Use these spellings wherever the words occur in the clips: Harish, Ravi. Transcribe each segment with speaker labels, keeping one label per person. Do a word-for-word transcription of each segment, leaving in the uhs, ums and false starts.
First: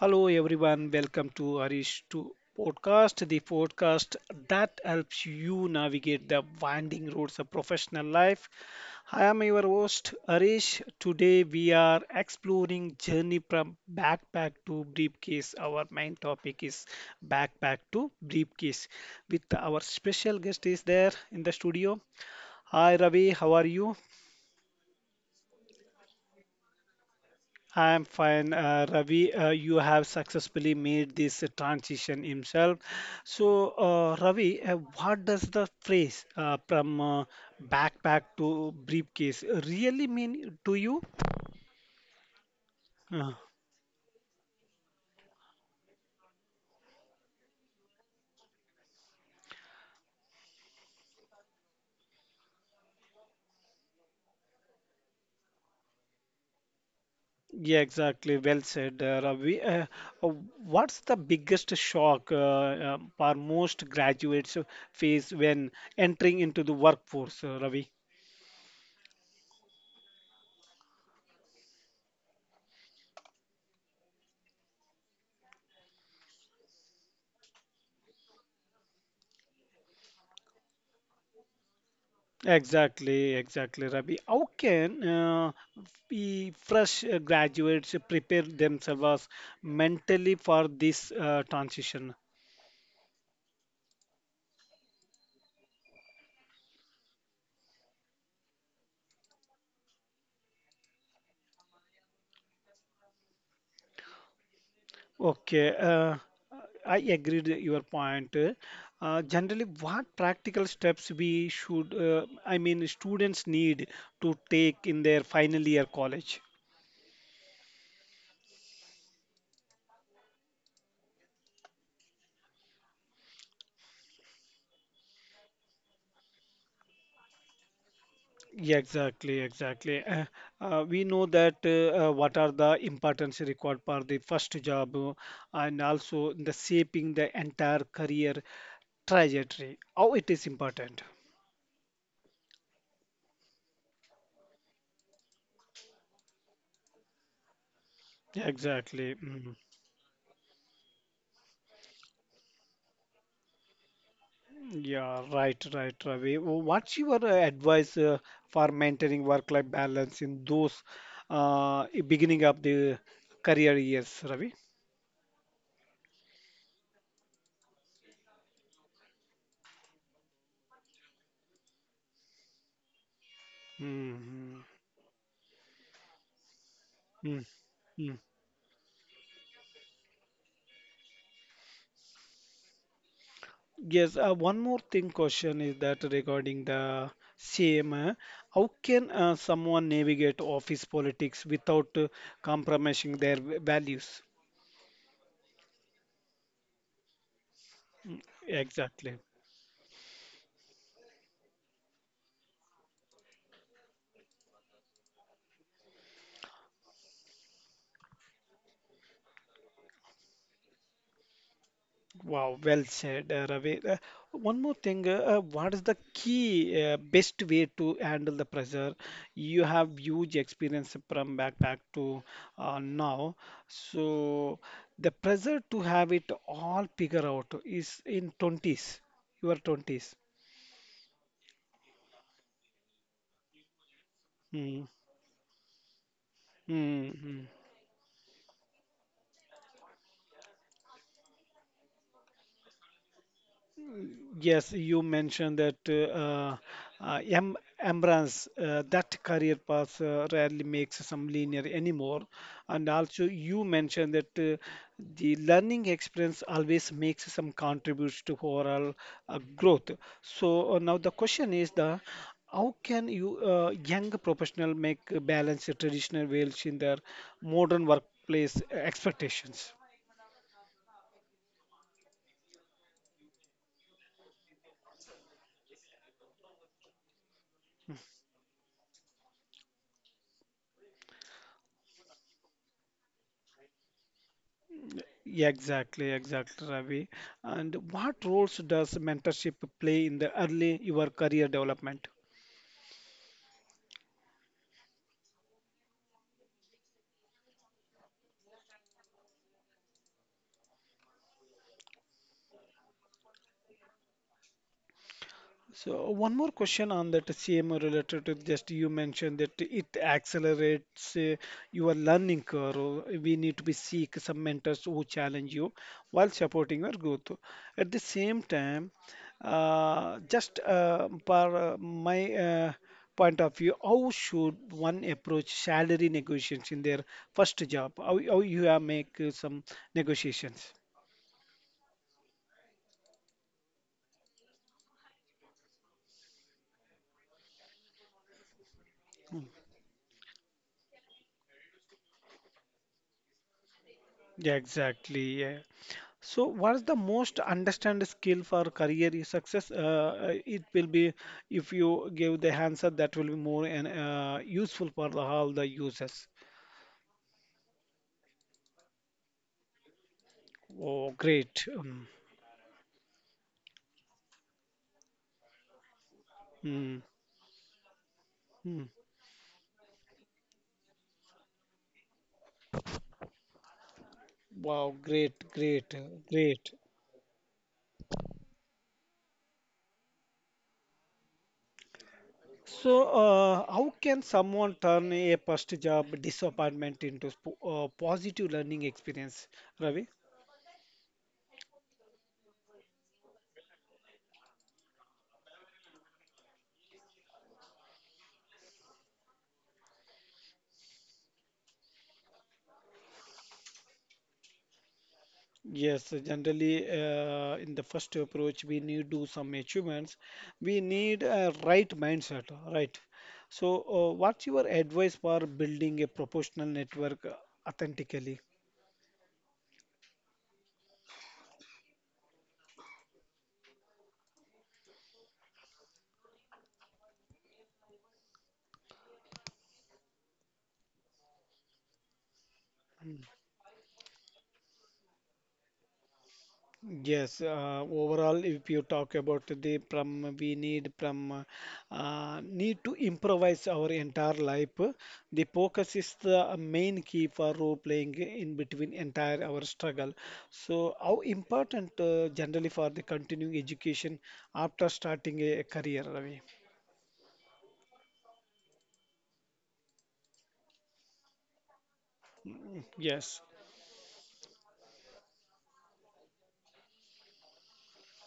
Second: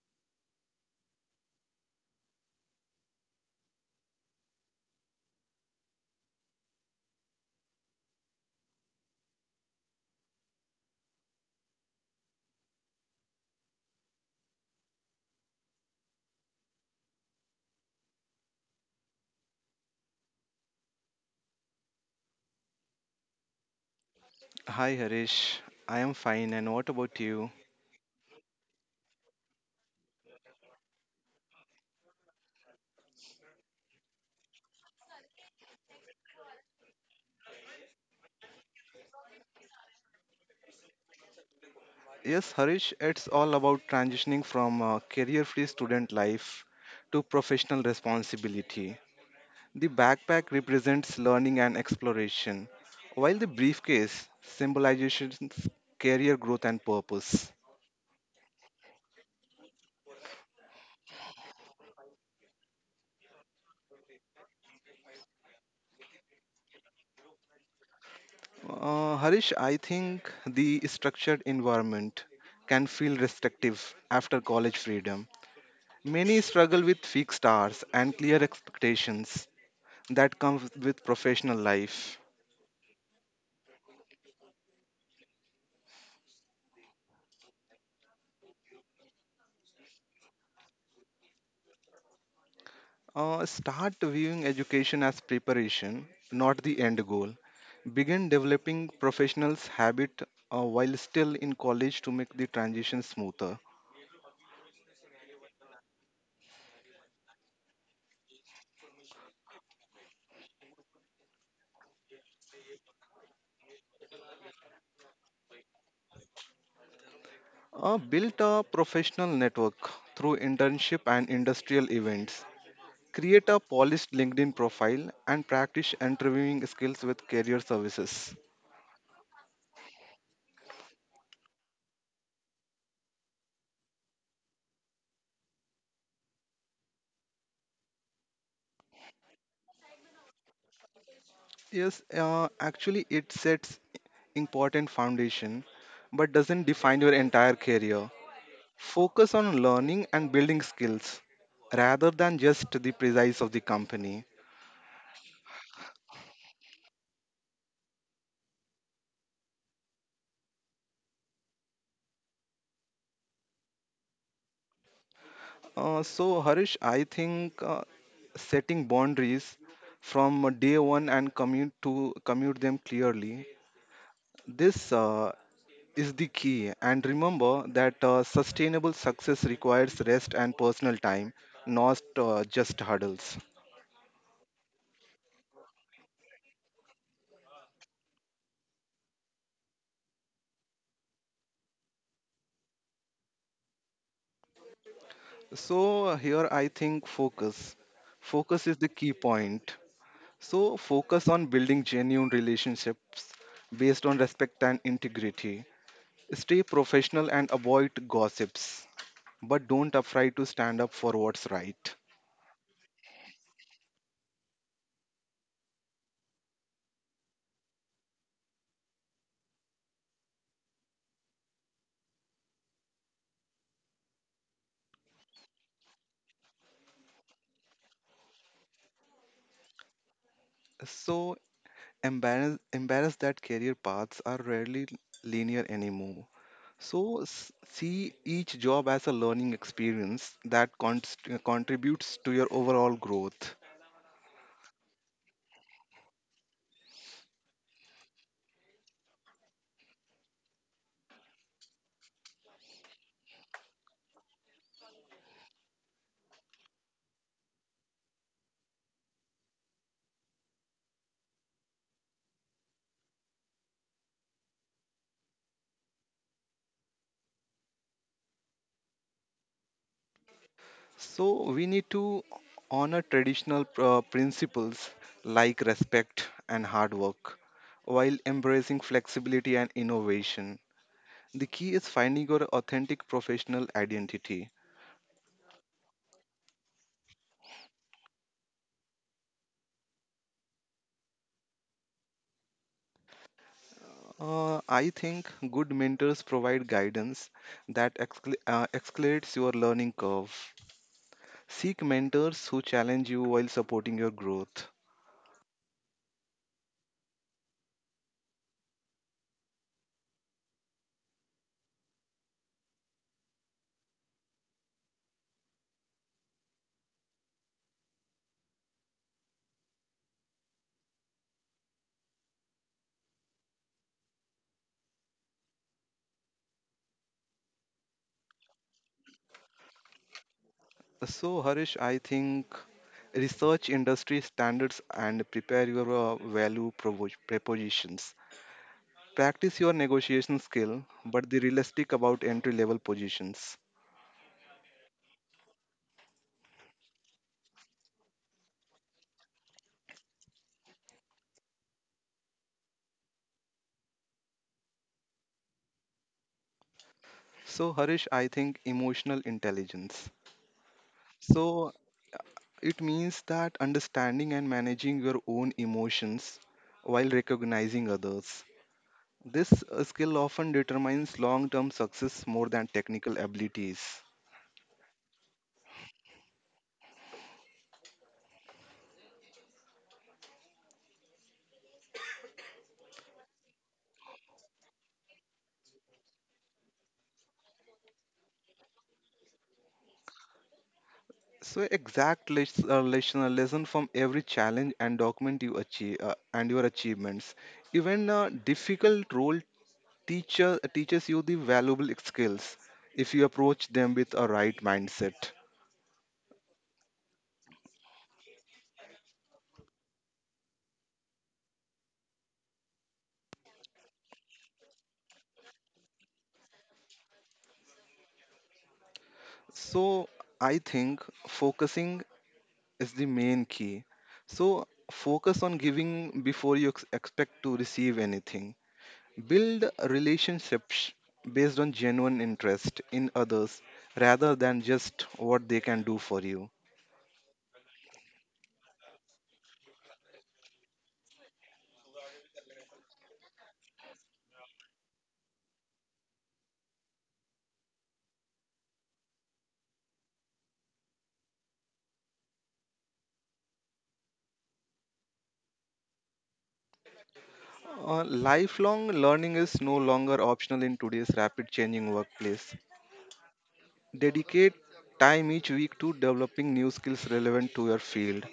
Speaker 1: Hello everyone, welcome to Harish to podcast, the podcast that helps you navigate the winding roads of professional life. I am your host Harish. Today we are exploring journey from backpack to briefcase. Our main topic is backpack to briefcase. With our special guest is there in the studio. Hi Ravi, how are you?
Speaker 2: Hi Harish, I am fine and what about you?
Speaker 1: I'm fine, uh, Ravi. Uh, you have successfully made this uh, transition himself. So, uh, Ravi, uh, what does the phrase uh, from uh, backpack to briefcase really mean to you?
Speaker 2: Yes Harish, it's
Speaker 1: Uh,
Speaker 2: all about transitioning from a career-free student life to professional responsibility. The backpack represents learning and exploration, while the briefcase symbolizes career growth and purpose.
Speaker 1: yeah, exactly. Well said, uh, Ravi. Uh, uh, what's the biggest shock uh, uh, our most graduates face when entering into the workforce, uh, Ravi?
Speaker 2: Uh, Harish, I think the structured environment can feel restrictive after college freedom. Many struggle with fixed hours and clear expectations, that comes with professional life.
Speaker 1: Exactly, exactly, Rabi. How can uh, we fresh uh, graduates prepare themselves mentally for this uh, transition?
Speaker 2: Uh, start viewing education as preparation, not the end goal. Begin developing professionals' habit uh, while still in college to make the transition smoother.
Speaker 1: Okay, uh, I agree with your point. Uh, generally, what practical steps we should, uh, I mean, students need to take in their final year college?
Speaker 2: Uh, build a professional network through internship and industrial events. Create a polished LinkedIn profile and practice interviewing skills with career services.
Speaker 1: Yeah, exactly, exactly. Uh, uh, we know that uh, uh, what are the importance required for the first job uh, and also the shaping the entire career trajectory. How it is important.
Speaker 2: Yes, uh, actually, it sets important foundation, but doesn't define your entire career.
Speaker 1: Yeah, exactly.
Speaker 2: Focus
Speaker 1: Mm.
Speaker 2: on learning and building skills rather than just the precise of the company.
Speaker 1: Yeah, right, right, Ravi. Wh- What's your uh, advice uh, for maintaining work-life balance in those uh, beginning of the career years, Ravi?
Speaker 2: Uh, so, Harish, I think uh, setting boundaries from day one and commute to commute them clearly.
Speaker 1: Mm-hmm.
Speaker 2: This uh, is the key, and remember that
Speaker 1: Mm-hmm.
Speaker 2: uh, sustainable success requires rest and personal time, not uh, just hurdles.
Speaker 1: Yes, uh, one more thing question is that regarding the same, uh, how can uh, someone navigate office politics without uh, compromising their v- values?
Speaker 2: So here I think focus. Focus is the key
Speaker 1: Exactly.
Speaker 2: point. So focus on building genuine relationships based on respect and integrity. Stay professional and avoid gossips, but don't afraid to stand up for what's right.
Speaker 1: Wow, well said, uh, Ravi. Uh, one more thing, uh, uh, what is the key uh, best way to handle the pressure? You have huge experience from back back to uh, now, so the pressure to have it all figure out is in twenties, your twenties.
Speaker 2: So embarrass embarrass that career paths are rarely
Speaker 1: Mm,
Speaker 2: linear anymore.
Speaker 1: mm,
Speaker 2: So
Speaker 1: mm.
Speaker 2: s- see each job as a learning experience that const- contributes to your overall growth.
Speaker 1: Yes, you mentioned that uh, uh, em Embrance, uh, that career path uh, rarely makes some linear anymore. And also, you mentioned that uh, the learning experience always makes some contributes to overall uh, growth. So uh, now the question is the how can you uh, young professional make a balance the traditional roles in their modern workplace expectations?
Speaker 2: So we need to honor traditional uh, principles like respect and hard work while embracing flexibility and innovation. The key is finding your authentic professional identity.
Speaker 1: Yeah, exactly, exactly, Ravi. And what roles does mentorship play in the early your career development?
Speaker 2: Uh, I think good mentors provide guidance that excal- uh, accelerates your learning curve. Seek mentors who challenge you while supporting your growth.
Speaker 1: So one more question on that C M O related to just you mentioned that it accelerates uh, your learning curve. Or we need to be seek some mentors who challenge you while supporting your growth. At the same time, uh, just uh, per uh, my uh, point of view, how should one approach salary negotiations in their first job? How, how you are make uh, some negotiations?
Speaker 2: So Harish, I think research industry standards and prepare your uh, value provo- propositions.
Speaker 1: Mm,
Speaker 2: Practice your negotiation skill, but be realistic about entry level positions.
Speaker 1: yeah, exactly. Yeah. So, what's the most understand skill for career success? Uh, uh, it will be if you give the answer that will be more and uh, useful for the, all the users.
Speaker 2: So Harish, I think emotional intelligence.
Speaker 1: Oh, great!
Speaker 2: So
Speaker 1: Um,
Speaker 2: it means that understanding and managing your own emotions
Speaker 1: mm,
Speaker 2: while recognizing others.
Speaker 1: mm.
Speaker 2: This uh, skill often determines long term success more than technical abilities.
Speaker 1: Wow, great, great, uh, great. So, uh, how can someone turn a first job disappointment into sp- uh, positive learning experience, Ravi?
Speaker 2: So exact les- uh, lesson, uh, lesson from every challenge and document you achieve uh, and your achievements. Even a difficult role teacher uh, teaches you the valuable skills if you approach them with a right mindset.
Speaker 1: Yes, generally, uh, in the first approach, we need to some achievements. We need a right mindset, right? So, uh, what's your advice for building a professional network authentically?
Speaker 2: So I think focusing is the main key. So focus on giving before you ex- expect to receive anything. Build relationships based on genuine interest in others rather than just what they can do for you.
Speaker 1: Yes, uh, overall, if you talk about the pram, we need pram, uh, need to improvise our entire life. The focus is the main key for role playing in between entire our struggle. So, how important uh, generally for the continuing education after starting a career, Ravi?
Speaker 2: Uh, lifelong learning is no longer optional in today's rapid changing workplace.
Speaker 1: Yes.
Speaker 2: Dedicate time each week to developing new skills relevant to your field.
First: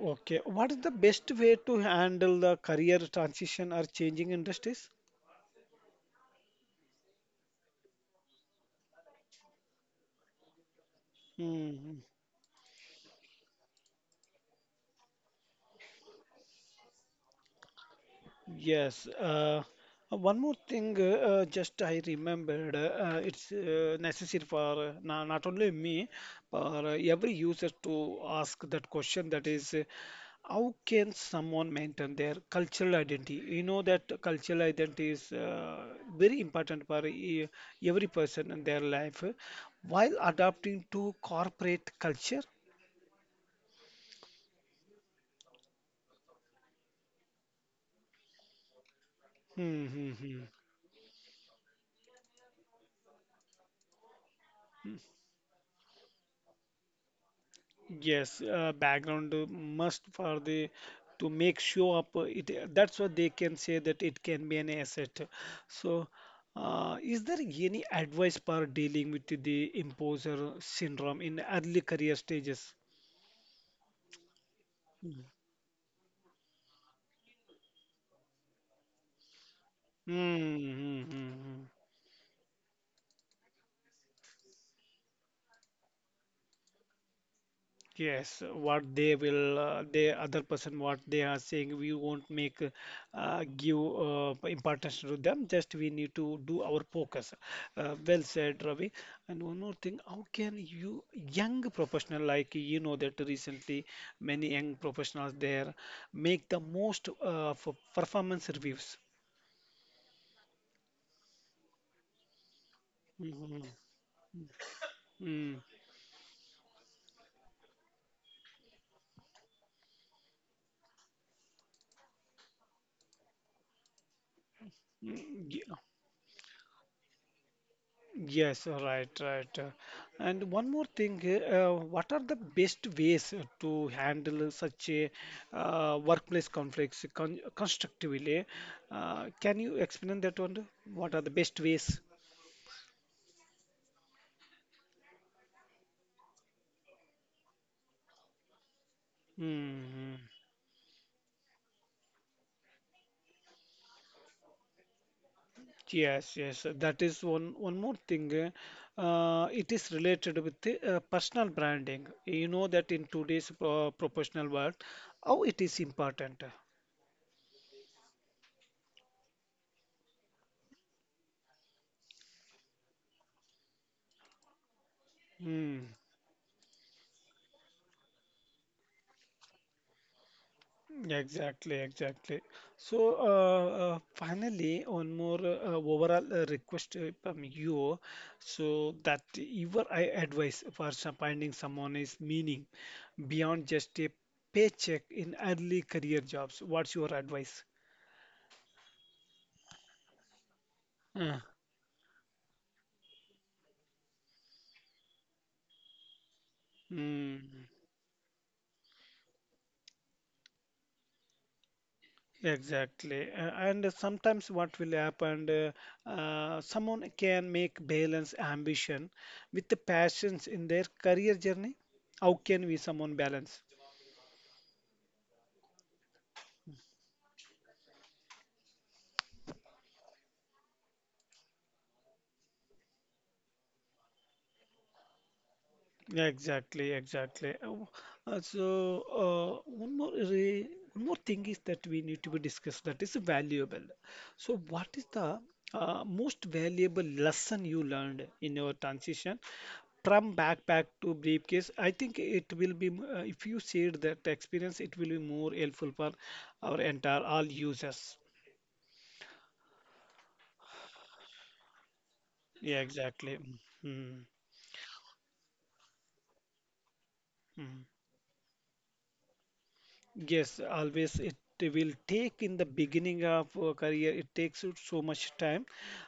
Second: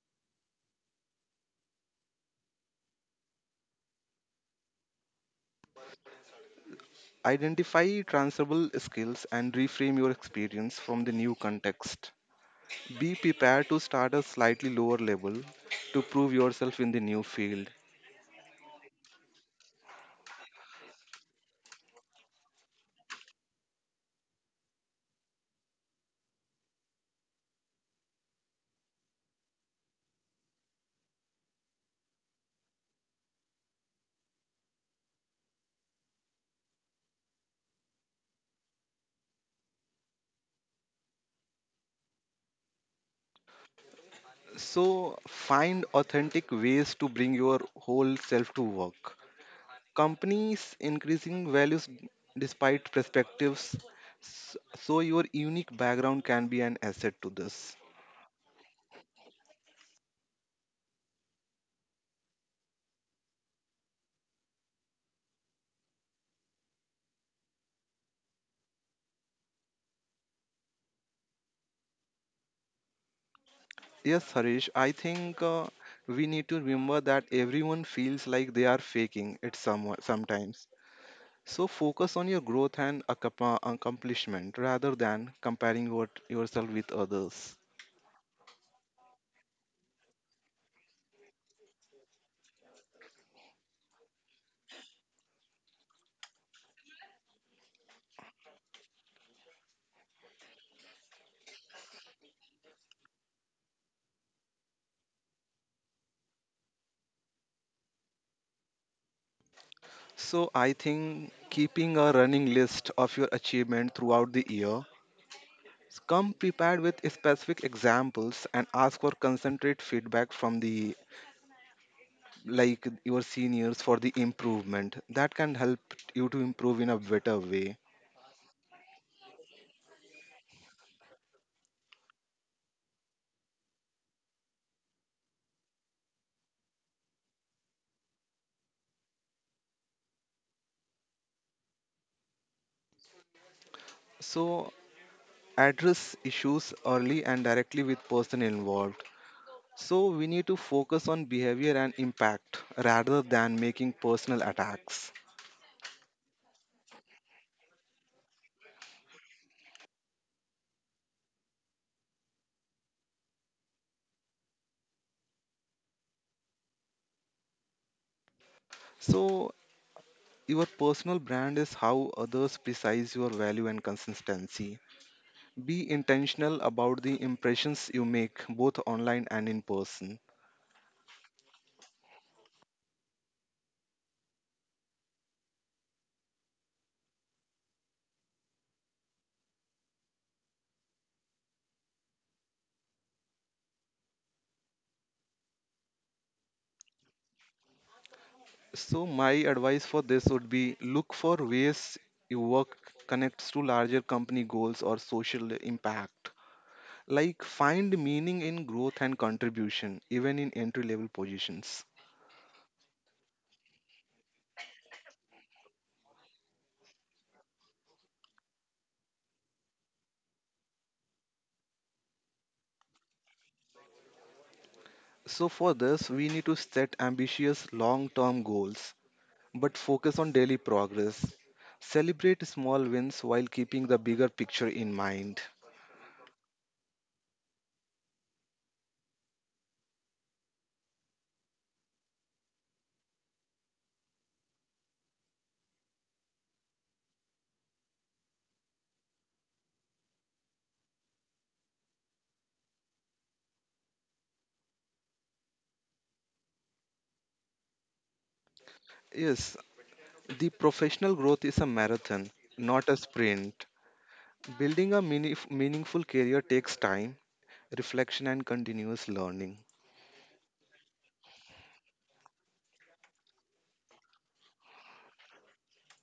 Speaker 1: Okay. What is the best way to handle the career transition or changing industries?
Speaker 2: Identify transferable skills and reframe your experience from the new
Speaker 1: Hmm.
Speaker 2: context. Be prepared to start at a slightly lower level to prove yourself in the new field.
Speaker 1: Yes. Uh, one more thing, uh, uh, just I remembered, uh, uh, it's uh, necessary for uh, na- not only me, but uh, every user to ask that question that is, uh, how can someone maintain their cultural identity? You know that cultural identity is uh, very important for e- every person in their life uh, while adapting to corporate culture.
Speaker 2: So find authentic ways to bring your whole self to work.
Speaker 1: Hmm, hmm, hmm.
Speaker 2: Companies increasing values despite perspectives, s- so your unique background can be an asset to this.
Speaker 1: Yes, uh, background uh, must for the to make show up uh, it uh, that's what they can say that it can be an asset. So, uh, is there any advice for dealing with the imposter syndrome in early career stages?
Speaker 2: Yes, Harish, I think uh, we need to remember that everyone feels like they are faking it some, sometimes.
Speaker 1: Mm-hmm.
Speaker 2: So focus on your growth and accompa- accomplishment rather than comparing what yourself with others.
Speaker 1: Yes, what they will, uh, the other person, what they are saying, we won't make uh, give uh, importance to them. Just we need to do our focus. Uh, well said, Ravi. And one more thing, how can you young professional like you know that recently many young professionals there make the most uh, for performance reviews.
Speaker 2: So I think keeping a running list of your
Speaker 1: Mhm.
Speaker 2: achievement throughout the year,
Speaker 1: Mm,
Speaker 2: come prepared with specific examples and ask for concentrate feedback from the like your seniors for the improvement. That
Speaker 1: mm,
Speaker 2: can
Speaker 1: yeah.
Speaker 2: help you to improve in a better way.
Speaker 1: Yes, right, right. Uh, and one more thing, uh, what are the best ways to handle such a uh, workplace conflicts con constructively? Uh, can you explain that one? What are the best ways?
Speaker 2: So address issues early and directly with person involved.
Speaker 1: Hmm.
Speaker 2: So we need to focus on behavior and impact rather than making personal attacks.
Speaker 1: Yes, yes, that is one one more thing. Uh, it is related with the uh, personal branding. You know that in today's uh, professional world, how it is important.
Speaker 2: So your personal brand is how others precise your value and consistency.
Speaker 1: Hmm.
Speaker 2: Be intentional about the impressions you make, both online and in person.
Speaker 1: Yeah, exactly, exactly. So, uh, uh, finally, one more uh, overall uh, request uh, from you. So, that your I- advice for some- finding someone is meaning beyond just a paycheck in early career jobs. What's your advice?
Speaker 2: So, my advice for this would be look
Speaker 1: Uh,
Speaker 2: for ways your work connects to larger company goals or social impact. Like,
Speaker 1: mm,
Speaker 2: find meaning in growth and contribution, even in entry level positions.
Speaker 1: exactly. Uh, and sometimes what will happen, uh, uh, someone can make balance ambition with the passions in their career journey. How can we someone balance?
Speaker 2: So, for this, we need to set ambitious long term goals but focus on daily progress. Celebrate small wins while keeping the bigger picture in mind.
Speaker 1: Yeah, exactly, exactly. Uh, w- uh, so uh, one more re one more thing is that we need to be discussed that is valuable. So what is the uh, most valuable lesson you learned in your transition from backpack to briefcase? I think it will be m- uh, if you share that experience, it will be more helpful for our entire all users.
Speaker 2: Yes, the professional growth is a marathon,
Speaker 1: Yeah,
Speaker 2: not a
Speaker 1: exactly.
Speaker 2: sprint.
Speaker 1: Mm,
Speaker 2: Building a meanif- meaningful career takes time,
Speaker 1: mm.
Speaker 2: reflection, and continuous learning.
Speaker 1: Yes, always it will take in the beginning of a career, it takes you so much time,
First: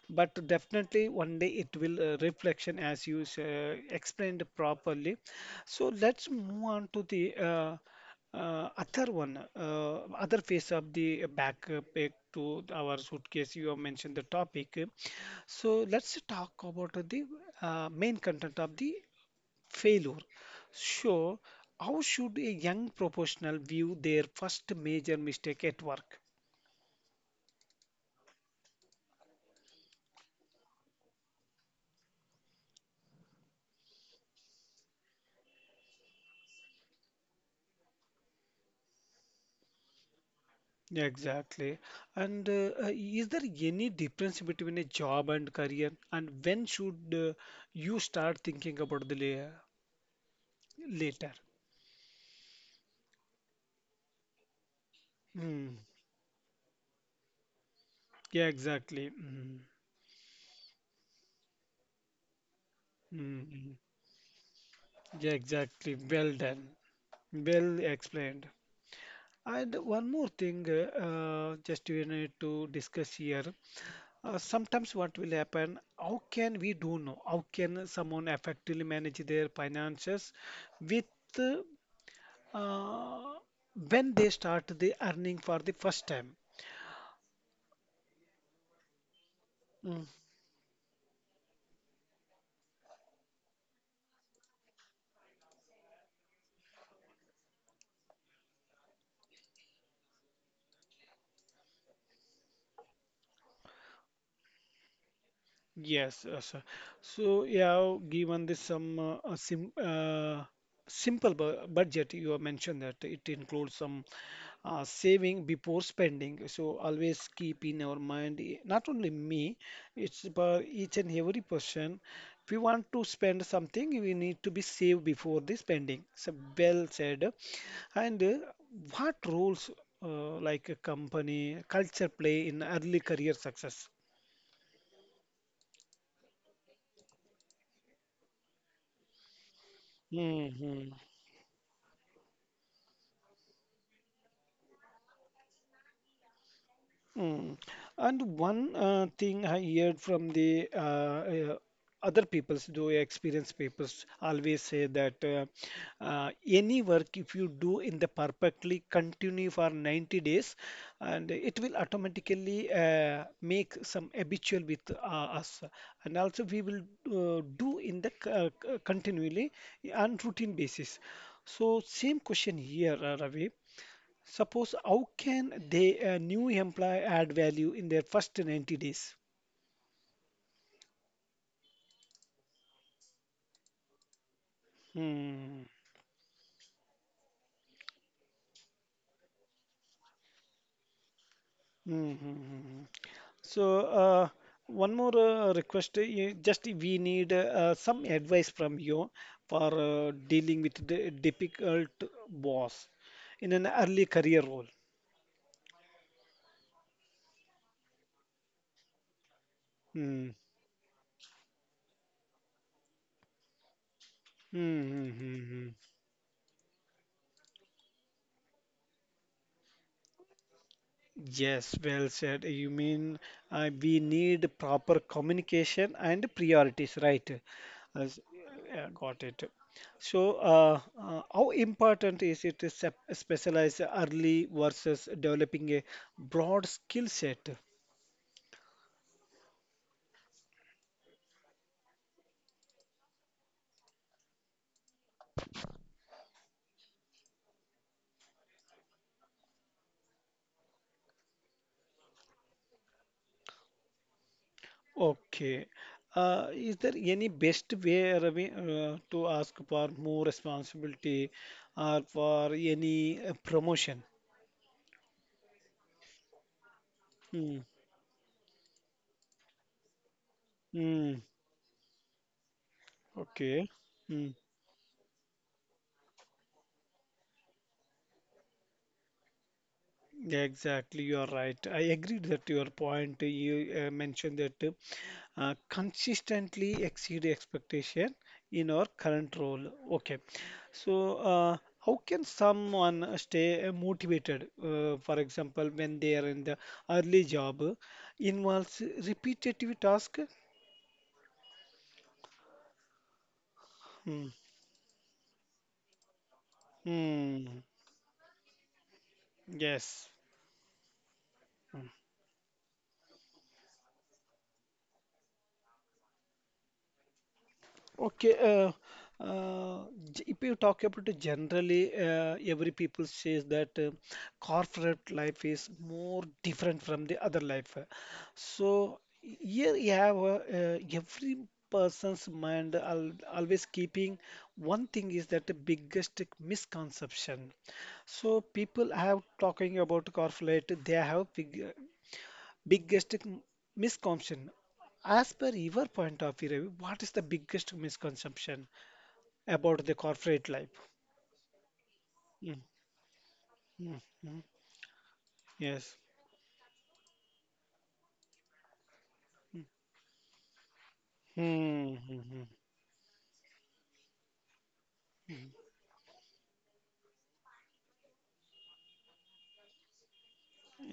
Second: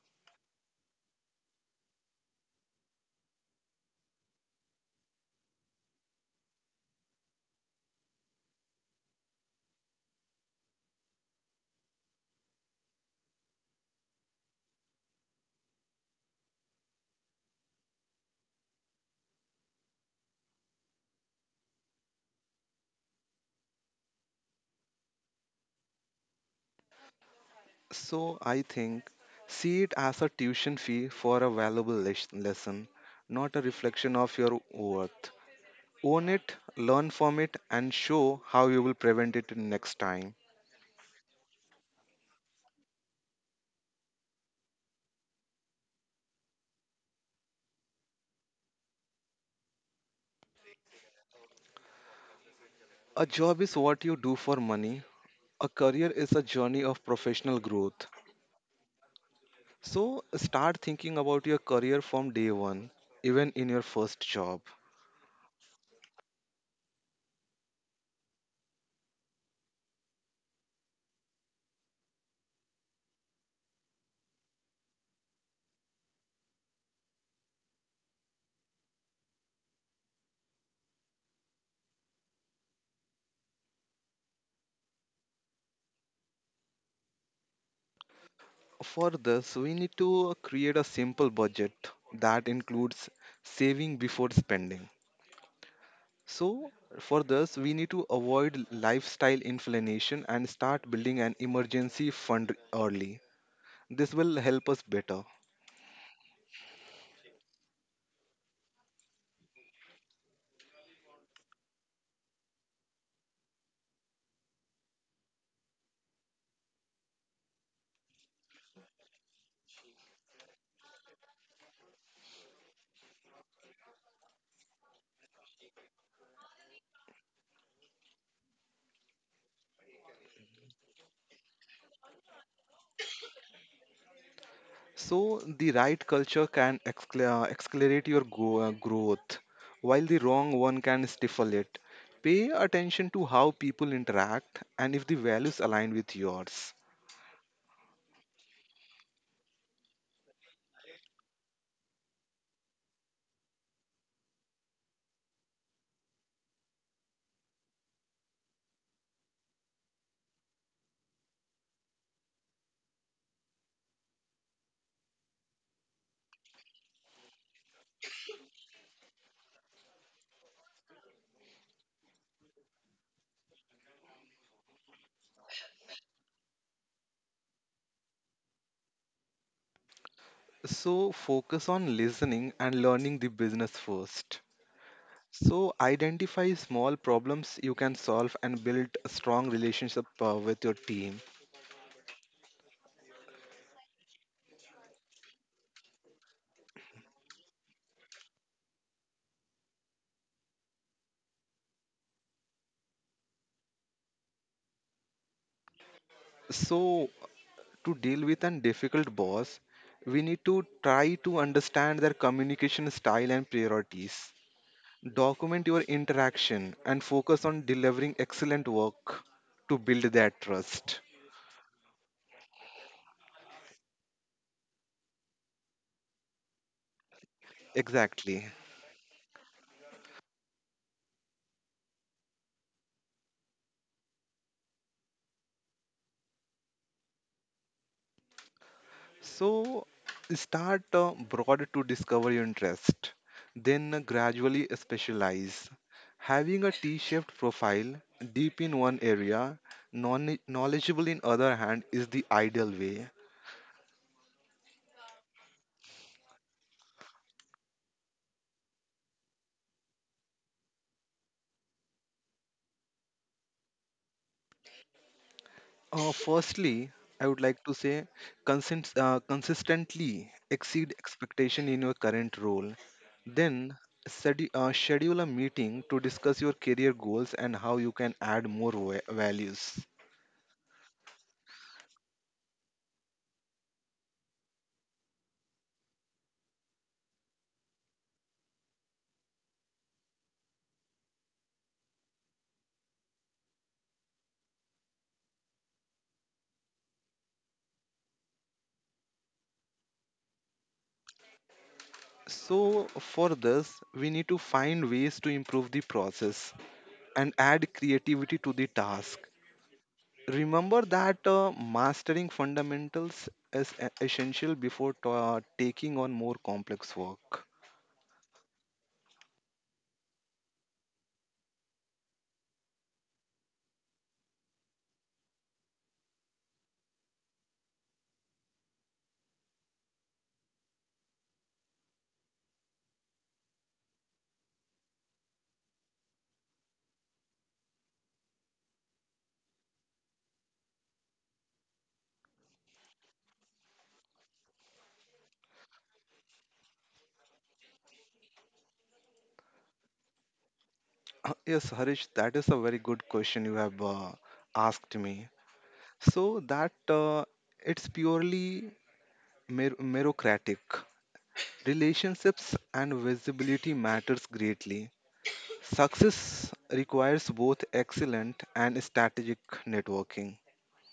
Speaker 1: but definitely one day it will uh, reflection as you s- uh, explained properly. So let's move on to the uh, uh, other one, uh, other face of the backpack to our suitcase. You have mentioned the topic. So let's talk about the uh, main content of the failure. So, how should a young professional view their first major mistake at work?
Speaker 2: So I think see it as a tuition fee for a valuable les- lesson, not a reflection of your worth. Own it, learn from it, and show how you will prevent it next time.
Speaker 1: Exactly. And uh, uh, is there any difference between a job and career? And when should uh, you start thinking about the la later?
Speaker 2: A job is what you do for money. A
Speaker 1: Mm.
Speaker 2: career is a journey of professional growth.
Speaker 1: Yeah, exactly. Mm.
Speaker 2: So start thinking about your career from day one, even in
Speaker 1: Mm.
Speaker 2: your first job.
Speaker 1: Yeah, exactly. Well done. Well explained. And one more thing, uh, uh, just we need to discuss here. Uh, sometimes what will happen, how can we do know? How can someone effectively manage their finances with uh, when they start the earning for the first time?
Speaker 2: For this, we need
Speaker 1: Mm.
Speaker 2: to create a simple budget that includes saving before spending. So, for this, we need to avoid lifestyle inflation and start building an emergency fund early. This will help us better.
Speaker 1: Yes, uh, sir. So, yeah, given this some uh, a sim uh, simple bu budget, you have mentioned that it includes some uh, saving before spending. So, always keep in our mind, eh, not only me, it's about each and every person. If we want to spend something, we need to be saved before the spending. So, well said. And uh, what roles uh, like a company culture play in early career success?
Speaker 2: So the right culture can acc- uh, accelerate your go- uh, growth, while the wrong one
Speaker 1: Hmm.
Speaker 2: can stifle it. Pay attention to how people interact and if the values align with yours.
Speaker 1: Mm. And one uh, thing I heard from the uh, uh, other peoples, though experienced peoples, always say that uh, uh, any work if you do in the perfectly continue for ninety days, and it will automatically uh, make some habitual with uh, us, and also we will uh, do in the c- uh, c- continually on routine basis. So same question here, uh, Ravi. Suppose how can they a new employee add value in their first ninety days?
Speaker 2: So focus on listening and learning the business first.
Speaker 1: Hmm.
Speaker 2: So identify small problems you can solve and build a strong relationship uh, with your team.
Speaker 1: Hmm, hmm, hmm, hmm. So, uh, one more uh, request. uh, you- Just we need uh, some advice from you for uh, dealing with the difficult boss in an early career role.
Speaker 2: So to deal with a difficult boss, we
Speaker 1: Hmm.
Speaker 2: need to try to understand their communication style and priorities.
Speaker 1: Hmm. Hmm. Hmm.
Speaker 2: Document
Speaker 1: Hmm.
Speaker 2: your interaction and focus on delivering excellent work to build that trust.
Speaker 1: Yes, well said. You mean uh, we need proper communication and priorities, right? As-
Speaker 2: Exactly.
Speaker 1: yeah, got it. So, uh, uh, how important is it to sep- specialize early versus developing a broad skill set?
Speaker 2: So start uh, broad to discover your interest, then gradually specialize. Having a T-shaped profile, deep in one area, non- knowledgeable in other hand is the ideal way.
Speaker 1: Okay. Uh, is there any best way, Ravi, uh, to ask for more responsibility or for any uh, promotion?
Speaker 2: Uh, firstly, I would
Speaker 1: Hmm.
Speaker 2: like to say consist, uh, consistently exceed
Speaker 1: Hmm.
Speaker 2: expectation in your current role.
Speaker 1: Okay.
Speaker 2: Then
Speaker 1: Hmm.
Speaker 2: study, uh, schedule a meeting to discuss your career goals and how you can add more va- values.
Speaker 1: Yeah, exactly. You are right. I agreed that your point. You uh, mentioned that uh, consistently exceed expectation in our current role. Okay. So, uh, how can someone uh, stay uh, motivated? Uh, for example, when they are in the early job, uh, involves repetitive task.
Speaker 2: So for this, we need
Speaker 1: Hmm.
Speaker 2: to find ways to improve the process and
Speaker 1: Hmm.
Speaker 2: add creativity to the task.
Speaker 1: Yes.
Speaker 2: Remember that uh, mastering fundamentals is e- essential before t- uh, taking on more complex work.
Speaker 1: Okay, uh, uh, g- if you talk about it generally, uh, every people says that uh, corporate life is more different from the other life. So here you have uh, uh, every person's mind al always keeping one thing is that the biggest misconception. So people have talking about corporate, they have fig biggest misconception. As per your point of view, Ravi, what is the biggest misconception about the corporate life?
Speaker 2: Uh, Yes, Harish, that is a
Speaker 1: Mm,
Speaker 2: very good question you have
Speaker 1: mm,
Speaker 2: uh,
Speaker 1: mm.
Speaker 2: asked me.
Speaker 1: Yes.
Speaker 2: So that uh, it's purely mer- meritocratic.
Speaker 1: Hmm, hmm, hmm.
Speaker 2: Relationships and visibility matters greatly. Success requires both excellent and strategic networking.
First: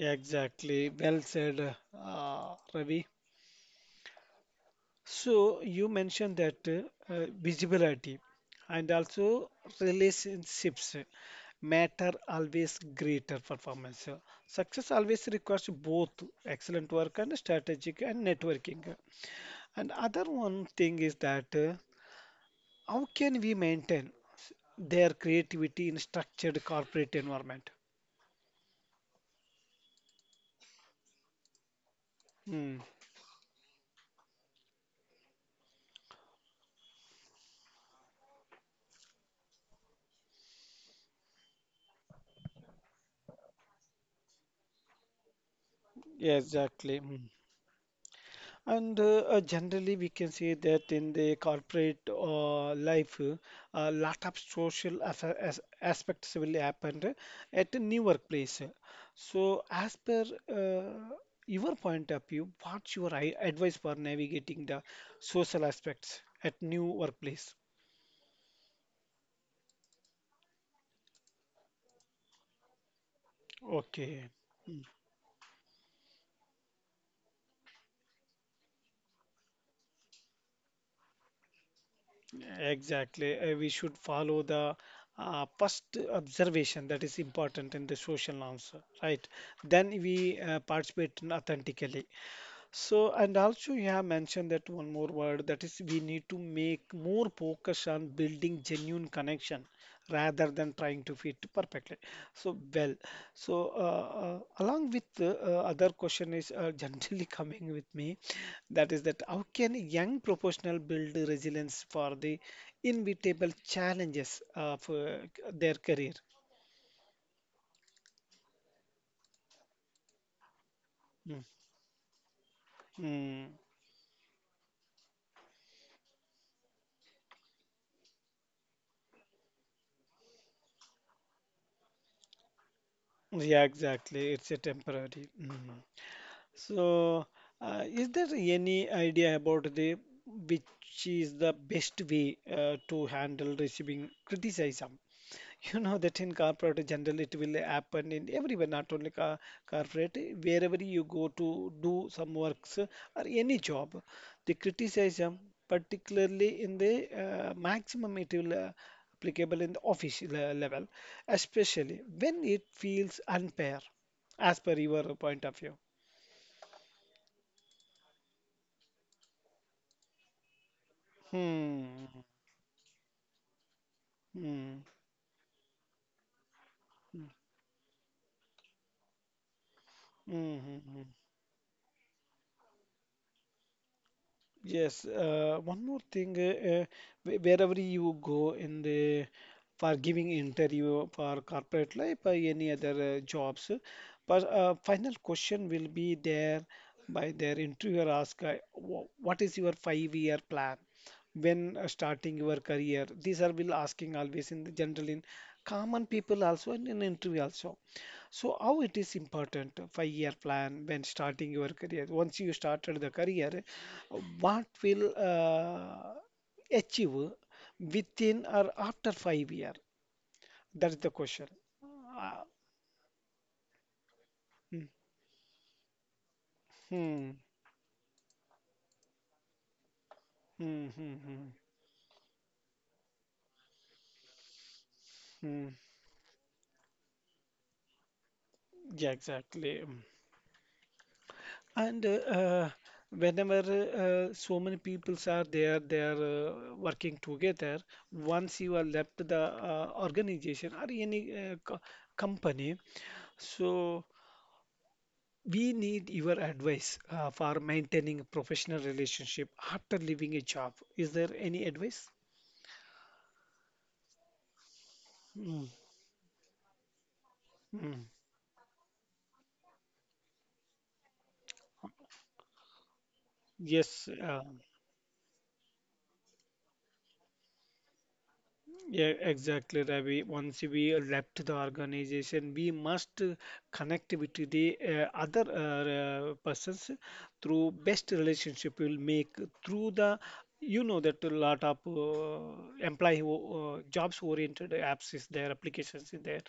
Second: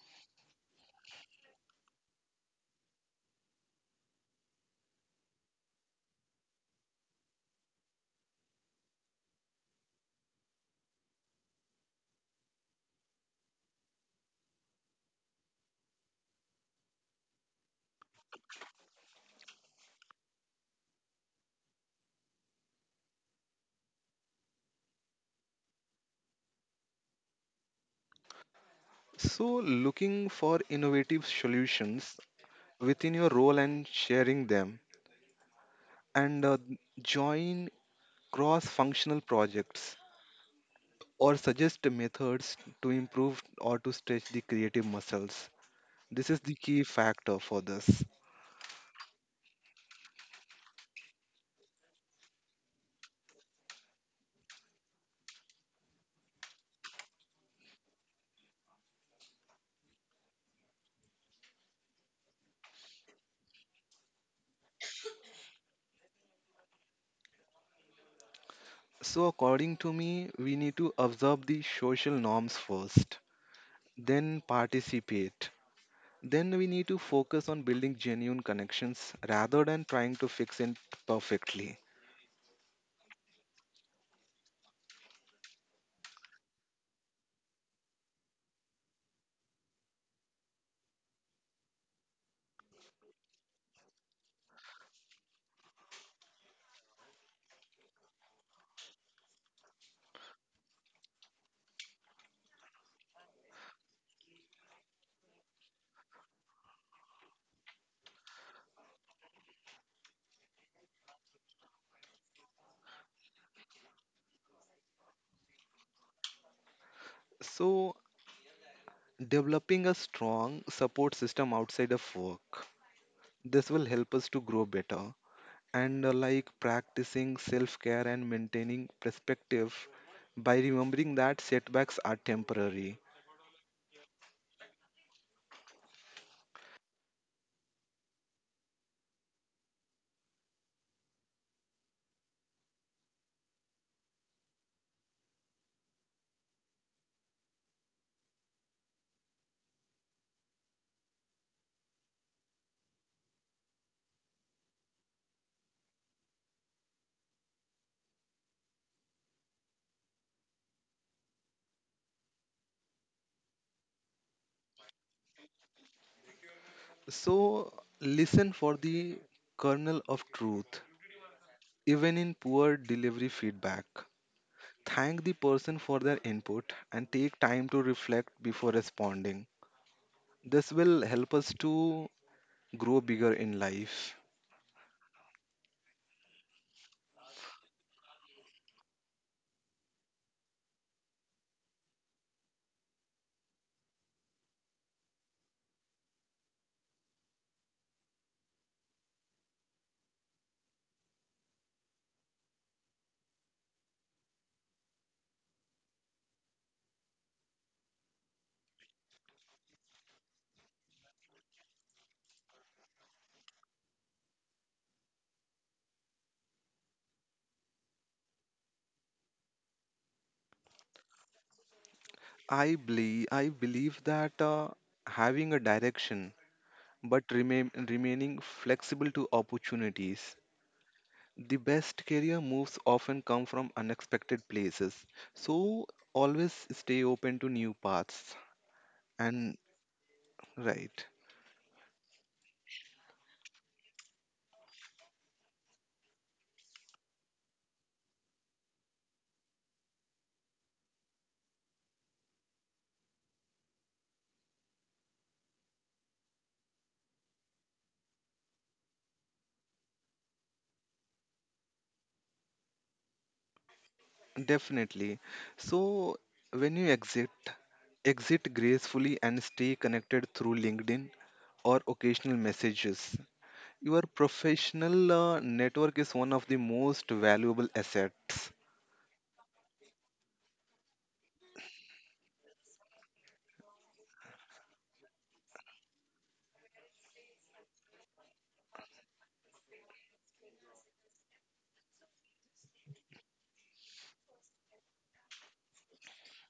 Speaker 1: Exactly. Well said, uh, Ravi. So you mentioned that uh, uh, visibility and also relationships matter always greater performance. Success always requires both excellent work and strategic and networking. And other one thing is that uh, how can we maintain s- their creativity in structured corporate environment?
Speaker 2: So looking for innovative solutions
Speaker 1: Mm,
Speaker 2: within your role and sharing them and uh, join cross functional projects or suggest methods to improve or to stretch the creative muscles. This
Speaker 1: yeah,
Speaker 2: is the key
Speaker 1: exactly. Mm.
Speaker 2: factor for this.
Speaker 1: And uh, uh, generally, we can say that in the corporate uh, life, uh, a lot of social as as aspects will happen uh, at a new workplace. So, as per uh, your point of view, what's your i- advice for navigating the social aspects at new workplace?
Speaker 2: So, according to me, we need to observe the social norms first,
Speaker 1: Okay.
Speaker 2: then
Speaker 1: Hmm.
Speaker 2: participate. Then we need to focus on building genuine connections rather than trying to fix it perfectly.
Speaker 1: Exactly. Uh, we should follow the uh, first observation that is important in the social norms, right? Then we uh, participate in authentically. So, and also you have mentioned that one more word that is we need to make more focus on building genuine connection rather than trying to fit perfectly. So, well, so uh, uh, along with the uh, other question is uh, generally coming with me, that is that how can a young professional build resilience for the inevitable challenges of uh, their career?
Speaker 2: So, developing a strong support
Speaker 1: Mm.
Speaker 2: system outside of work.
Speaker 1: Mm.
Speaker 2: This will help us to grow better. And uh, like practicing self care and maintaining perspective by remembering that setbacks are temporary.
Speaker 1: Yeah, exactly. It's a temporary. Mm. So, uh, is there any idea about the which is the best way uh, to handle receiving criticism? You know that in corporate general it will happen in everywhere, not only car corporate. Wherever you go to do some works or any job, the criticism, particularly in the uh, maximum, it will uh, applicable in the office le- level, especially when it feels unfair, as per your point of view.
Speaker 2: So, listen for the kernel of truth,
Speaker 1: Hmm.
Speaker 2: even in poor delivery feedback.
Speaker 1: Mm,
Speaker 2: Thank the person for their input and
Speaker 1: mm,
Speaker 2: take time to reflect before responding.
Speaker 1: mm,
Speaker 2: This
Speaker 1: mm,
Speaker 2: will
Speaker 1: mm.
Speaker 2: help us to grow bigger in life.
Speaker 1: Yes, uh, one more thing, uh, uh, wh- wherever you go in the for giving interview for corporate life or any other uh, jobs, uh, but uh, final question will be there by their interviewer ask, uh, wh- what is your five year plan when uh, starting your career? These are will asking always in the general in common people also and in interview also. So how it is important uh, five-year plan when starting your career? Once you started the career, what will uh, achieve within or after five year? That is the question. Uh,
Speaker 2: I believe, I believe that uh,
Speaker 1: mm,
Speaker 2: having a direction but
Speaker 1: hmm,
Speaker 2: remain, remaining flexible to opportunities.
Speaker 1: hmm, hmm, hmm,
Speaker 2: The best career moves often come from unexpected places,
Speaker 1: hmm.
Speaker 2: so always stay open to new paths.
Speaker 1: Yeah,
Speaker 2: And
Speaker 1: exactly. Mm.
Speaker 2: right,
Speaker 1: And uh, uh, whenever uh, so many peoples are there, they are uh, working together. Once you are left the uh, organization or any uh, co company, so we need your advice uh, for maintaining a professional relationship after leaving a job. Is there any advice?
Speaker 2: definitely.
Speaker 1: Mm,
Speaker 2: So when you exit,
Speaker 1: mm.
Speaker 2: exit gracefully and stay connected through LinkedIn or occasional messages. Your
Speaker 1: Yes. Uh,
Speaker 2: professional uh, network is one of the most valuable assets.
Speaker 1: yeah, exactly, Ravi. Once we left the organization, we must connect with the uh, other uh, uh, persons through best relationship will make through the you know that a lot of uh, employee o- uh, jobs oriented apps is there applications is there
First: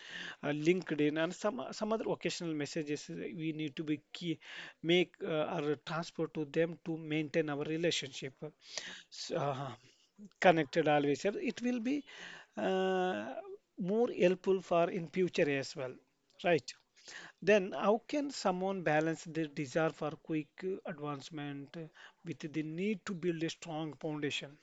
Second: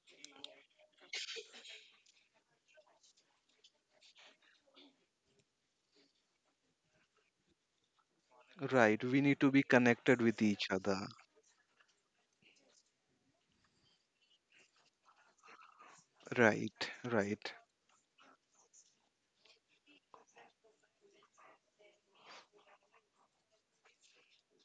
Speaker 1: uh, linkedin and some some other occasional messages uh, we need to be key make uh, or transfer to them to maintain our relationship
Speaker 2: Right, we
Speaker 1: so,
Speaker 2: need to be
Speaker 1: uh,
Speaker 2: connected with each
Speaker 1: connected
Speaker 2: other.
Speaker 1: always sir. It will be uh, more helpful for in future as well right
Speaker 2: Right, right.
Speaker 1: then how can someone balance their desire for quick uh, advancement uh, with the need to build a strong foundation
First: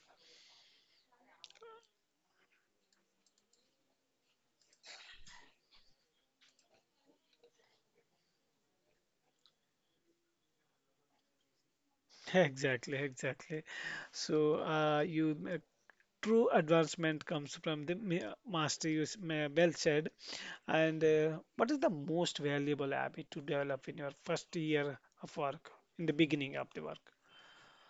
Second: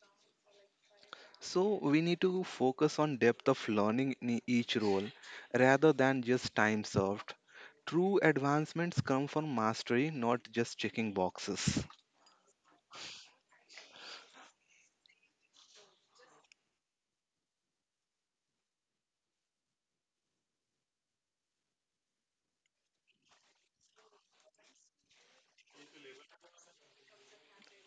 Speaker 2: So we need to focus on depth of learning in each role rather than just time served. True advancements come from mastery, not just checking boxes.
Speaker 1: exactly exactly so uh, you uh, true advancement comes from the ma- master you s- ma- well said and uh, what is the most valuable habit to develop in your first year of work in the beginning of the work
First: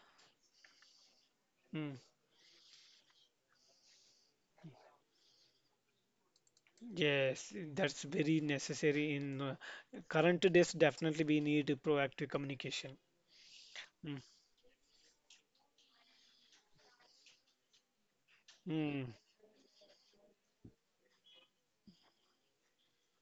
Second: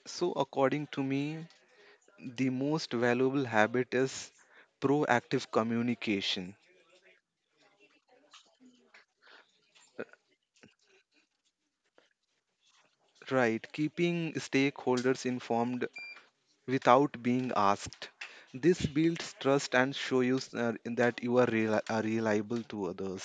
Speaker 2: So, according to me,
Speaker 1: Hmm.
Speaker 2: the most valuable habit is proactive communication.
Speaker 1: Yes, that's very necessary in uh, current days. Definitely, we need proactive communication.
Speaker 2: Right,
Speaker 1: Mm.
Speaker 2: keeping stakeholders informed without being asked. This
Speaker 1: Mm.
Speaker 2: builds trust and shows you uh, that you are reli- uh, reliable to others.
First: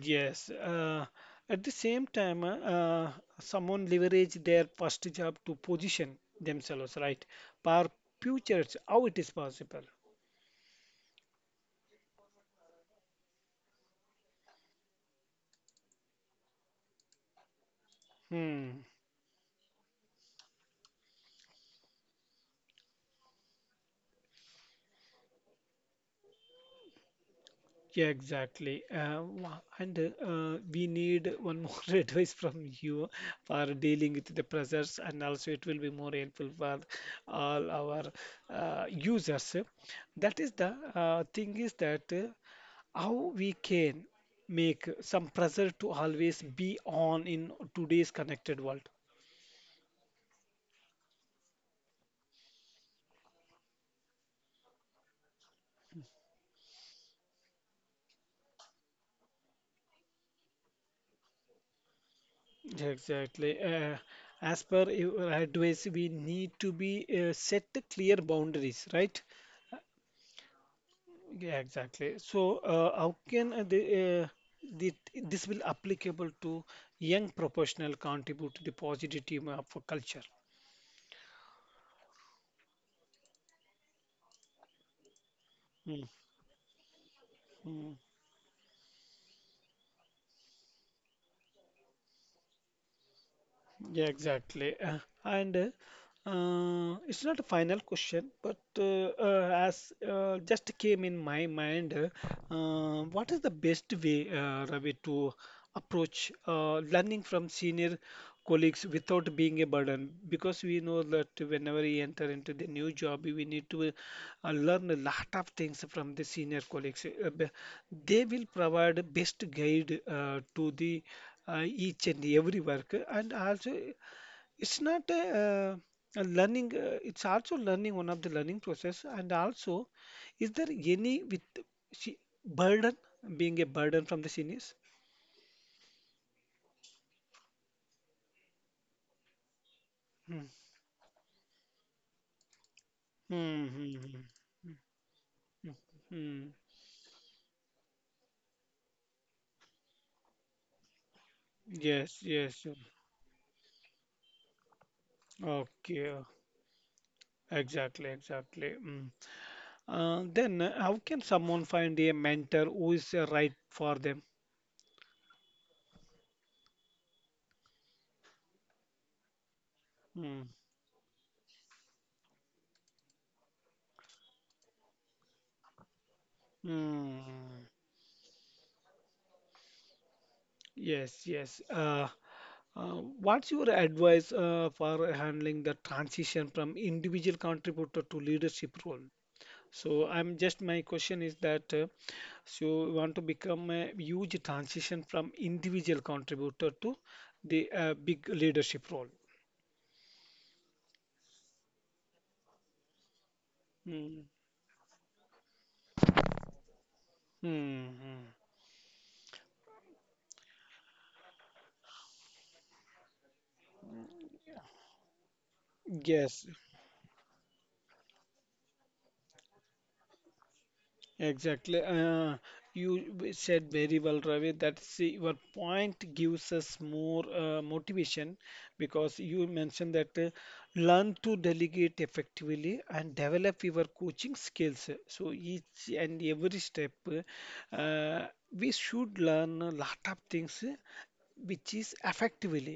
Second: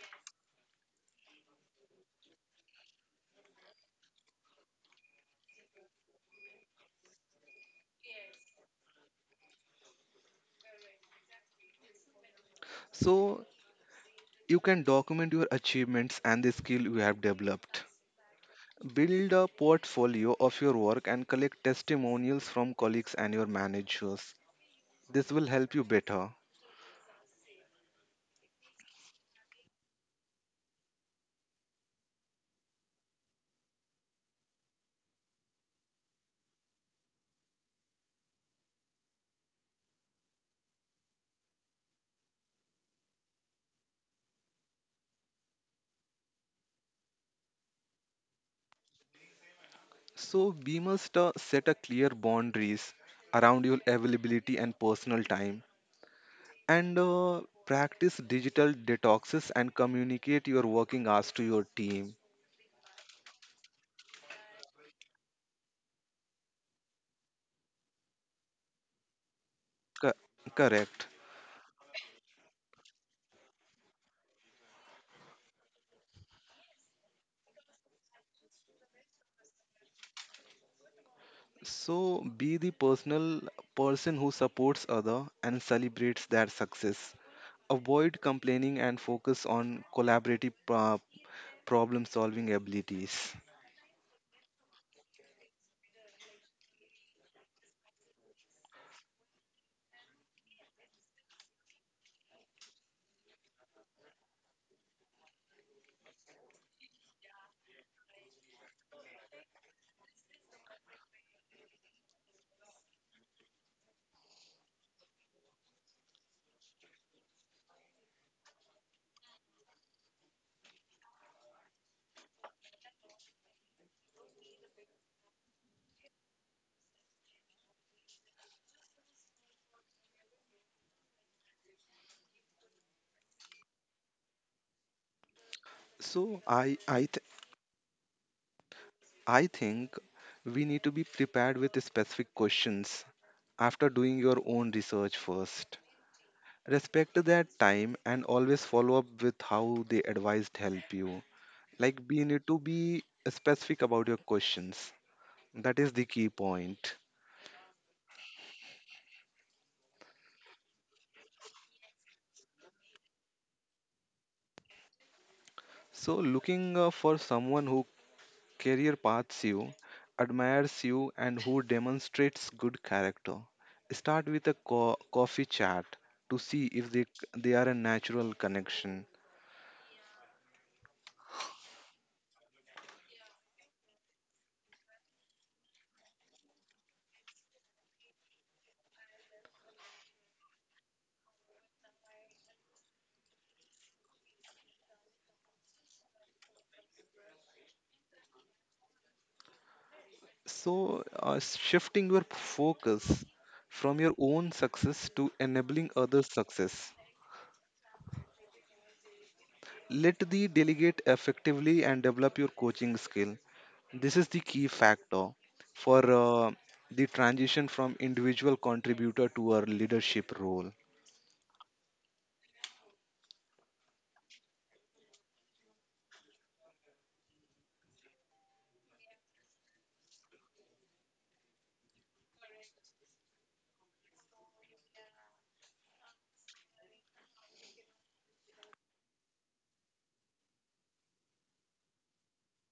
Speaker 1: Yes. Uh, at the same time, uh, uh, someone leverage their first job to position themselves right for futures. How it is possible?
Speaker 2: So, you can document your achievements and the skill you have developed.
Speaker 1: Hmm.
Speaker 2: Build a portfolio of your work and collect testimonials from colleagues and your managers. This will help you better.
Speaker 1: Yeah, exactly. Uh, wha- and uh, we need one more advice from you for dealing with the pressures, and also it will be more helpful for all our uh, users. That is the uh, thing is that uh, how we can make some pressure to always be on in today's connected world.
Speaker 2: So, we must uh, set a clear boundaries around your availability and personal time and uh, practice digital detoxes and communicate your working hours to your team.
Speaker 1: Exactly. Uh, as per your advice, we need to be uh, set the clear boundaries, right?
Speaker 2: Co- Correct.
Speaker 1: Yeah, exactly. So, uh, how can uh, the, uh, the this will applicable to young professional contribute to the positive team of a culture?
Speaker 2: So be the personal person who supports other and
Speaker 1: Mm,
Speaker 2: celebrates their success.
Speaker 1: mm.
Speaker 2: Avoid complaining and focus on collaborative pro- problem solving abilities.
Speaker 1: Yeah, exactly. Uh, and uh, it's not a final question, but uh, uh, as uh, just came in my mind, uh, what is the best way, uh, Ravi, to approach uh, learning from senior colleagues without being a burden? Because we know that whenever we enter into the new job, we need to uh, learn a lot of things from the senior colleagues. Uh, b- They will provide best guide uh, to the uh, each and every work and also it's not a, uh, a learning uh, it's also learning one of the learning process and also is there any with she, burden being a burden from the seniors
Speaker 2: So I I th- I think
Speaker 1: Hmm.
Speaker 2: we need to be prepared with specific questions
Speaker 1: Hmm,
Speaker 2: after
Speaker 1: hmm,
Speaker 2: doing
Speaker 1: hmm.
Speaker 2: your own
Speaker 1: Hmm,
Speaker 2: research
Speaker 1: hmm,
Speaker 2: first.
Speaker 1: hmm.
Speaker 2: Respect their time and always follow up with how they advised help you. Like
Speaker 1: Yes,
Speaker 2: we need to
Speaker 1: yes.
Speaker 2: be specific about your questions. That is the
Speaker 1: Okay.
Speaker 2: key point.
Speaker 1: Exactly, exactly. Mm. Uh, then uh, how can someone find a mentor who is uh, right for them?
Speaker 2: So, looking uh, for someone who career paths you,
Speaker 1: Mm.
Speaker 2: admires you, and who demonstrates good character. Start with a co- coffee chat to see if they, they
Speaker 1: Mm.
Speaker 2: are a natural connection.
Speaker 1: Yes, yes. Uh, uh, what's your advice uh, for handling the transition from individual contributor to leadership role? So I'm just my question is that uh, so you want to become a huge transition from individual contributor to the uh, big leadership role.
Speaker 2: So, uh, shifting your focus from your
Speaker 1: Mm.
Speaker 2: own success to enabling others' success.
Speaker 1: Hmm. Hmm.
Speaker 2: Let the delegate effectively and develop your coaching skill. This is the key factor for
Speaker 1: Yes.
Speaker 2: uh, the transition from individual contributor to a leadership role.
Speaker 1: Exactly. Uh, you w- said very well, Ravi, that see, your point gives us more uh, motivation because you mentioned that uh, learn to delegate effectively and develop your coaching skills. So each and every step, uh, we should learn a lot of things uh, which is effectively.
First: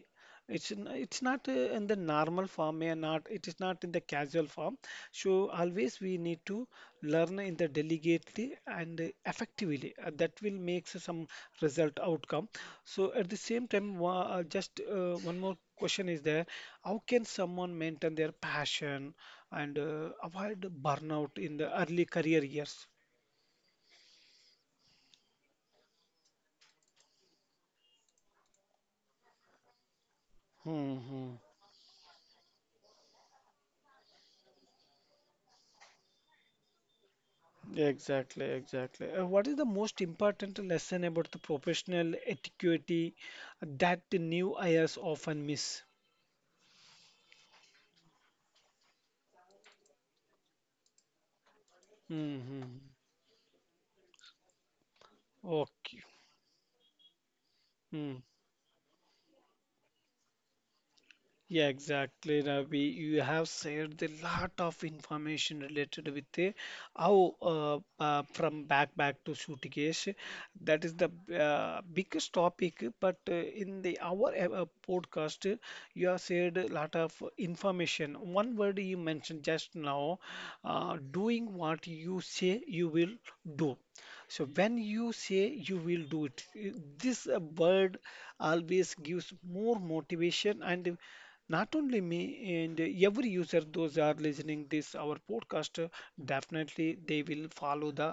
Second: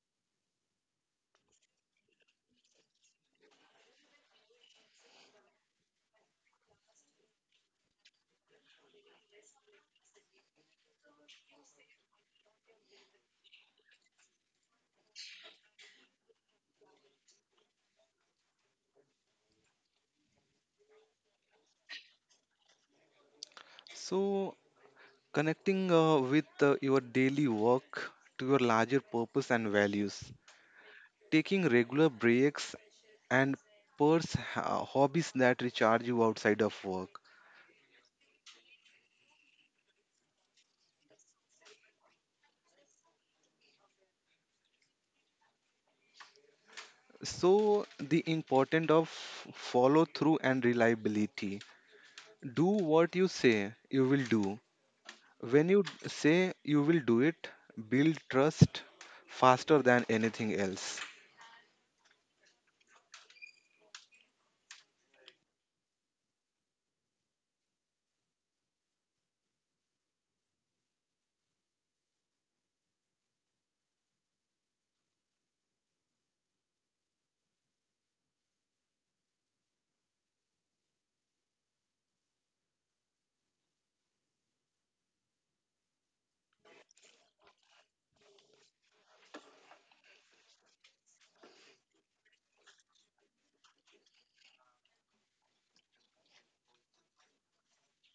Speaker 1: It's n- it's not uh, in the normal form, may not it is not in the casual form. So always we need to learn in the delicately and uh, effectively. Uh, that will make some result outcome. So at the same time, wa- uh, just uh, one more question is there: how can someone maintain their passion and uh, avoid burnout in the early career years?
Speaker 2: So, connecting uh, with uh, your daily work to your larger purpose and values,
Speaker 1: Hmm.
Speaker 2: taking regular breaks, and purse uh, hobbies that recharge you outside of work.
Speaker 1: Exactly, exactly. Uh, what is the most important lesson about the professional etiquette that the new hires often miss?
Speaker 2: So, the importance of follow through and reliability. Do
Speaker 1: Hmm.
Speaker 2: what you say you will do. When you d-
Speaker 1: Okay.
Speaker 2: say you will do it, build
Speaker 1: Hmm.
Speaker 2: trust faster than anything else.
Speaker 1: Yeah, exactly, Ravi. You have shared a lot of information related with the how uh, uh, from backpack to suitcase. That is the uh, biggest topic. But uh, in the our uh, podcast, uh, you have shared a lot of information. One word you mentioned just now, uh, doing what you say you will do. So when you say you will do it, i- this uh, word always gives more motivation and not only me and every user those are listening this our podcast uh, definitely they will follow the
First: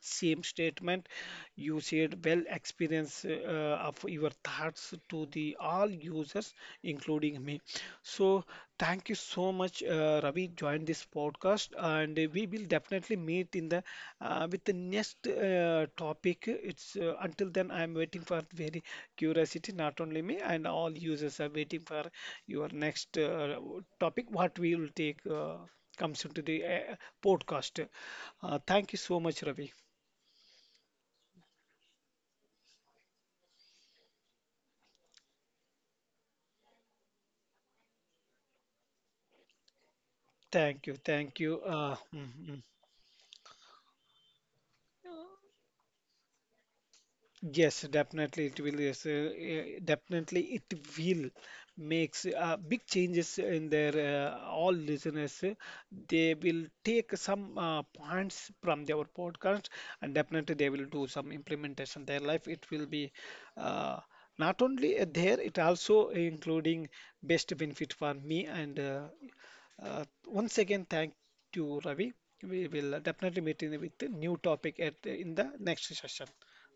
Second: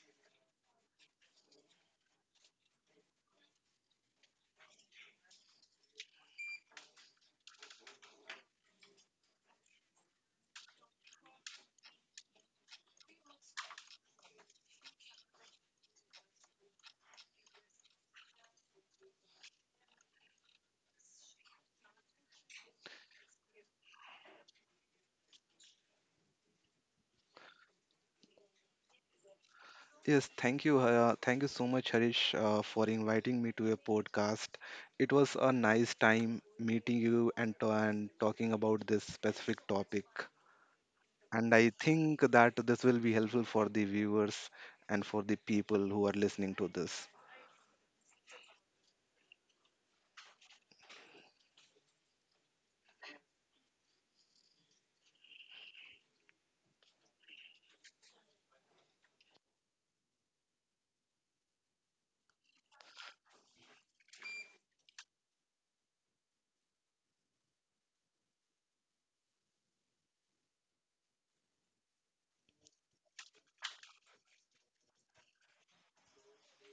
Speaker 1: same statement you said well experience uh, of your thoughts to the all users including me so thank you so much, uh, Ravi, joined this podcast, and uh, we will definitely meet in the uh, with the next uh, topic. It's uh, until then, I'm waiting for very curiosity, not only me and all users are waiting for your next uh, topic. What we will take uh, comes into the uh, podcast. Uh, thank you so much, Ravi.
Speaker 2: Yes, thank you. Uh, thank you so much, Harish, uh, for inviting me to a podcast. It was a nice time meeting you and, ta- and talking about this specific topic.
Speaker 1: Thank you, thank
Speaker 2: And
Speaker 1: you.
Speaker 2: I
Speaker 1: Uh,
Speaker 2: think
Speaker 1: mm,
Speaker 2: that
Speaker 1: mm.
Speaker 2: this will be helpful for the viewers and for the people who are listening to this.
Speaker 1: Yes, definitely it will. Yes, uh, eh, definitely it will makes uh, big changes in their uh, all listeners. Uh, they will take some uh, points from their podcast and definitely they will do some implementation. Their life it will be uh, not only uh, there it also including best benefit for me and uh, uh, once again thank you Ravi. We will definitely meet in with a new topic at in the next session.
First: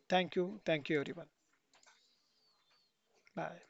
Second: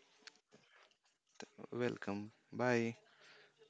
Speaker 1: Thank you. Thank you, everyone.
Speaker 2: Welcome. Bye.
Speaker 1: Bye.